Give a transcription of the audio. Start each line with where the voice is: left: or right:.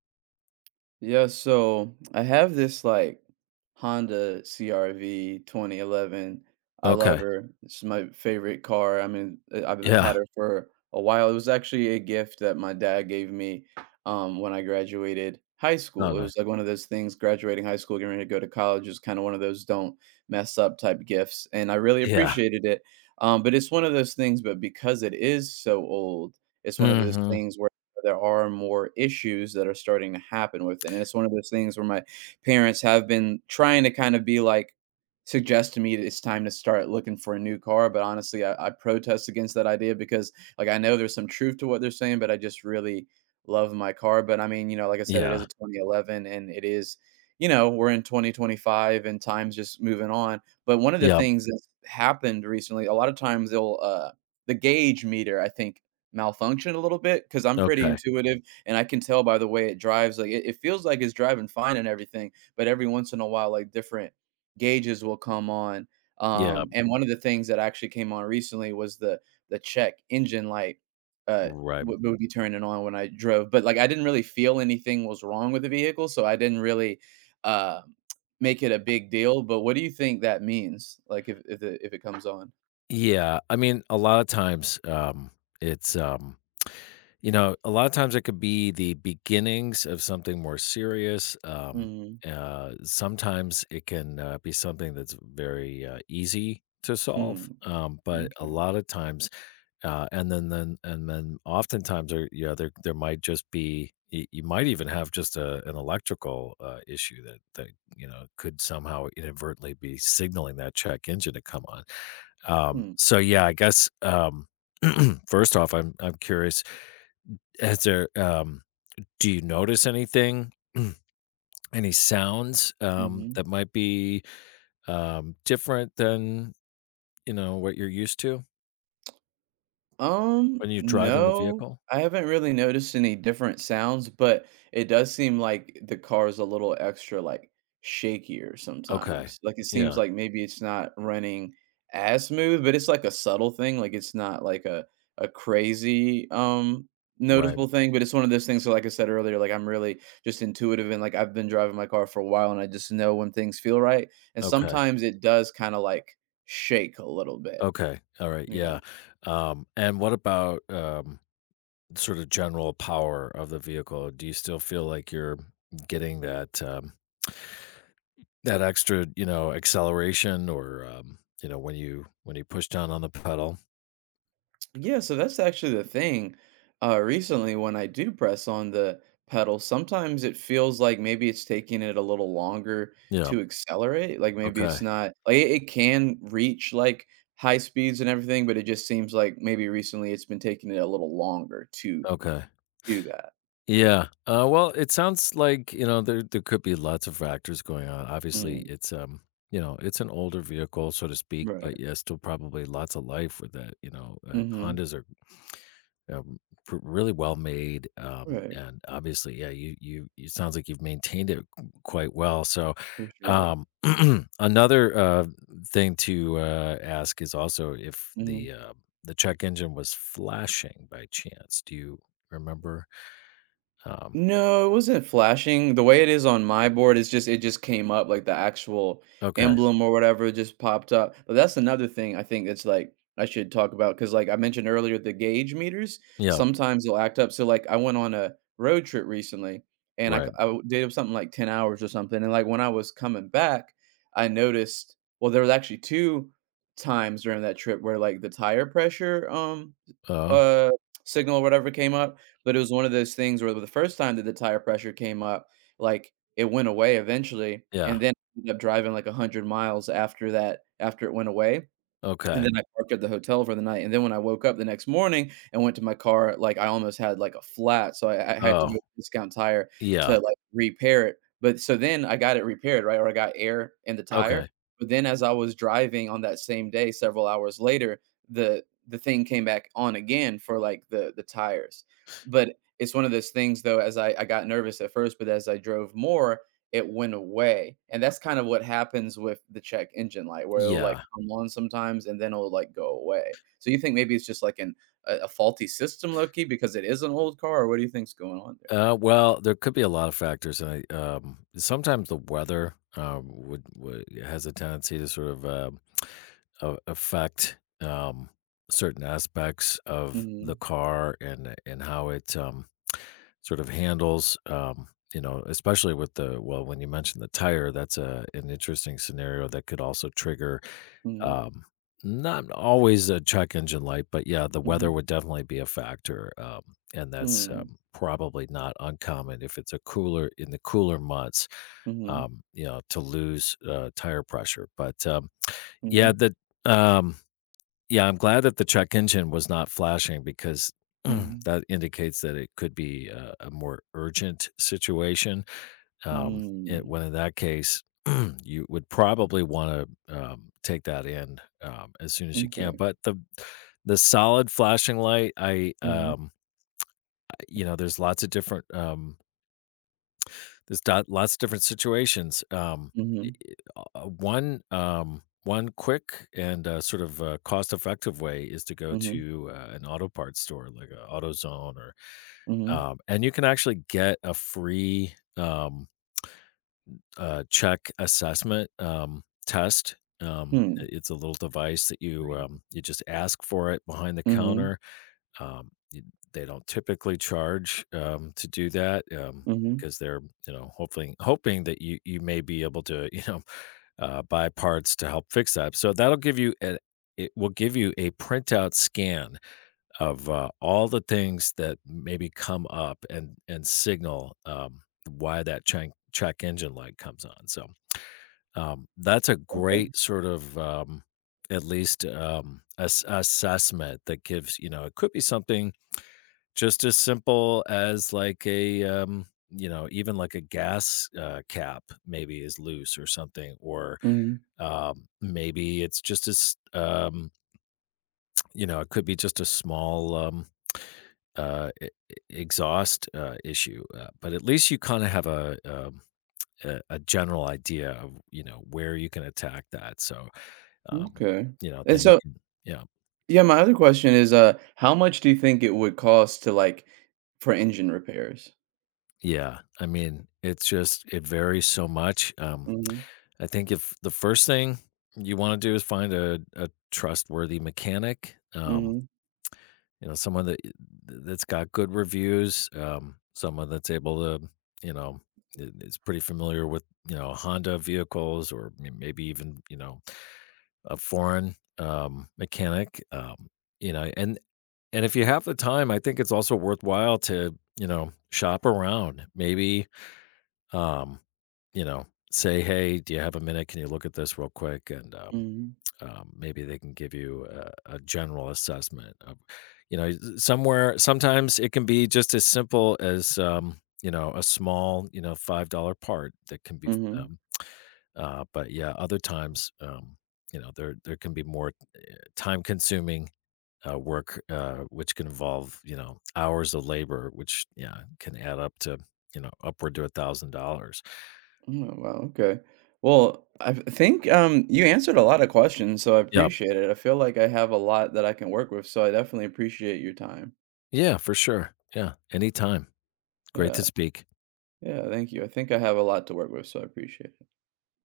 right: Yeah, so I have this like Honda CRV, 2011. I love
left: Okay.
right: her. It's my favorite car. I've had
left: Yeah.
right: her for a while. It was actually a gift that my dad gave me when I graduated high
left: No.
right: school. It
left: No.
right: was like one of those things, graduating high school, getting ready to go to college is kind of one of those don't mess up type gifts. And I really
left: Yeah.
right: appreciated it. But it's one of those things, but because it is so old, it's one of those
left: Mhm.
right: things where there are more issues that are starting to happen with it. And it's one of those things where my parents have been trying to kind of be like, suggest to me that it's time to start looking for a new car. But honestly, I protest against that idea because, like, I know there's some truth to what they're saying, but I just really love my car. But I mean, you know, like I said, it is
left: Yeah.
right: a 2011 and it is, you know, we're in 2025 and time's just moving on. But one of the
left: Yep.
right: things that's happened recently, a lot of times the gauge meter, I think, malfunction a little bit because 'cause I'm pretty
left: Okay.
right: intuitive, and I can tell by the way it drives, like, it feels like it's driving fine and everything, but every once in a while, like, different gauges will come on,
left: Yeah.
right: and one of the things that actually came on recently was the check engine light, uh,
left: Right.
right: would be turning on when I drove, but, like, I didn't really feel anything was wrong with the vehicle, so I didn't really, um, make it a big deal, but what do you think that means? Like, if it comes on?
left: Yeah. I mean, a lot of times, it's, um, you know, a lot of times it could be the beginnings of something more serious.
right: Mhm.
left: Sometimes it can be something that's very easy to
right: Hmm.
left: solve. But a
right: M'kay.
left: lot of times and then oftentimes there yeah there might just be you might even have just a, an electrical issue that you know could somehow inadvertently be signaling that check engine to come on. Um,
right: Hmm.
left: so yeah, I guess first off, I'm curious. Has there Do you notice anything, any sounds
right: Mhm.
left: that might be different than you know what you're used to when you're driving the
right: No,
left: vehicle?
right: I haven't really noticed any different sounds, but it does seem like the car is a little extra like shakier
left: Okay,
right: sometimes. Like it seems
left: yeah,
right: like maybe it's not running as smooth, but it's like a subtle thing. Like it's not like a crazy
left: right.
right: noticeable thing, but it's one of those things. So like I said earlier, like I'm really just intuitive and like I've been driving my car for a while and I just know when things feel right. And
left: Okay.
right: sometimes it does kind of like shake a little bit.
left: Okay. All right.
right: Yeah.
left: Yeah. And what about sort of general power of the vehicle? Do you still feel like you're getting that that extra, you know, acceleration, or you know, when you push down on the pedal?
right: Yeah, so that's actually the thing. Recently, when I do press on the pedal, sometimes it feels like maybe it's taking it a little longer
left: Yeah.
right: to accelerate. Like maybe it's
left: Okay.
right: not, like it can reach like high speeds and everything, but it just seems like maybe recently it's been taking it a little longer to
left: Okay.
right: do that.
left: Yeah. Well, it sounds like you know there could be lots of factors going on. Obviously,
right: Mm,
left: it's you know it's an older vehicle, so to speak,
right: right.
left: but yeah, still probably lots of life with that. You know,
right: Hmm.
left: Hondas are um, r really well made,
right: Right.
left: and obviously, yeah, you It sounds like you've maintained it q quite well, so,
right: For sure.
left: um, another, thing to, ask is also if
right: Mm-hmm.
left: the, the check engine was flashing by chance. Do you remember? Um,
right: No, it wasn't flashing. The way it is on my board is just it just came up, like, the actual
left: okay.
right: emblem or whatever just popped up. But that's another thing I think that's, like, I should talk about because like, I mentioned earlier, the gauge meters,
left: Yeah.
right: sometimes they'll act up. So, like, I went on a road trip recently, and I c
left: Right.
right: I w did something like 10 hours or something, and, like, when I was coming back, I noticed well, there was actually 2 times during that trip where, like, the tire pressure,
left: Oh,
right: uh, signal or whatever came up, but it was one of those things where the first time that the tire pressure came up, like, it went away eventually,
left: yeah.
right: and then I ended up driving like 100 miles after that after it went away, and
left: Okay.
right: then I parked at the hotel for the night, and then when I woke up the next morning and went to my car, like, I almost had, like, a flat, so I had to go
left: Oh,
right: to Discount Tire to,
left: yeah.
right: like, repair it. But so then I got it repaired, right, or I got air in the tire,
left: Okay.
right: but then as I was driving on that same day several hours later, the thing came back on again for, like, the tires. But it's one of those things, though, as I got nervous at first, but as I drove more, it went away. And that's kind of what happens with the check engine light, where it'll like
left: Yeah.
right: come on sometimes and then it'll like go away. So you think maybe it's just like a faulty system, low key, because it is an old car, or what do you think's going on there?
left: Well, there could be a lot of factors. I sometimes the weather would has a tendency to sort of affect certain aspects of
right: Mm-hmm.
left: the car and how it sort of handles. You know, especially with the well, when you mentioned the tire, that's a an interesting scenario that could also trigger
right: Mm-hmm.
left: um, not always a check engine light, but yeah, the weather would definitely be a factor, and that's,
right: Mm-hmm.
left: probably not uncommon if it's a cooler in the cooler months,
right: Mm-hmm.
left: you know, to lose, tire pressure, but,
right: Mm-hmm.
left: yeah, the um, yeah, I'm glad that the check engine was not flashing because
right: Mm-hmm.
left: that indicates that it could be a more urgent situation, um, it,
right: Mm-hmm.
left: when in that case, you would probably want to take that in as soon as you can.
right: Okay.
left: But the solid flashing light, I
right: Mm-hmm.
left: you know, there's lots of different lots of different situations.
right: Mm-hmm.
left: I- i- One one quick and sort of cost effective way is to go
right: Mm-hmm.
left: to an auto parts store like a AutoZone or
right: Mm-hmm.
left: and you can actually get a free check assessment test.
right: Hmm.
left: It's a little device that you you just ask for it behind the
right: Mm-hmm.
left: counter. Um, y- they don't typically charge to do that
right: Mm-hmm.
left: because they're you know hoping that you may be able to you know buy parts to help fix that. So that'll give you an it will give you a printout scan of all the things that maybe come up and signal why that check engine light comes on. So that's a
right: Okay.
left: great sort of, at least, assessment that gives you know, it could be something just as simple as like a, you know, even like a gas, cap maybe is loose or something, or,
right: Mm-hmm.
left: maybe it's just as, you know, it could be just a small, e e exhaust, issue, but at least you kinda have a, a general idea of, you know, where you can attack that, so um,
right: Okay.
left: you know,
right: And
left: then you
right: so
left: can yeah.
right: Yeah, my other question is, how much do you think it would cost to like for engine repairs?
left: Yeah, I mean, it's just it varies so much.
right: Mhm.
left: I think if the first thing you wanna do is find a trustworthy mechanic,
right: Mhm.
left: you know, someone that that's got good reviews, someone that's able to, you know, I is pretty familiar with, you know, Honda vehicles or m maybe even, you know, a foreign, mechanic, you know, and if you have the time, I think it's also worthwhile to, you know, shop around. Maybe, um, you know, say, "Hey, do you have a minute? Can you look at this real quick?" And
right: Mhm.
left: maybe they can give you a general assessment of, you know, somewhere. Sometimes it can be just as simple as, you know, a small, you know, $5 part that can be.
right: Mhm.
left: Um, but yeah, other times, you know, there can be more time consuming work, which can involve you know hours of labor, which yeah can add up to you know upward to $1,000.
right: Oh, wow, okay. Well, think you answered a lot of questions, so I
left: Yeah,
right: appreciate it. I feel like I have a lot that I can work with, so I definitely appreciate your time.
left: yeah, for sure. Yeah, anytime. Great to
right: Yeah.
left: speak.
right: Yeah, thank you. I think I have a lot to work with, so I appreciate it.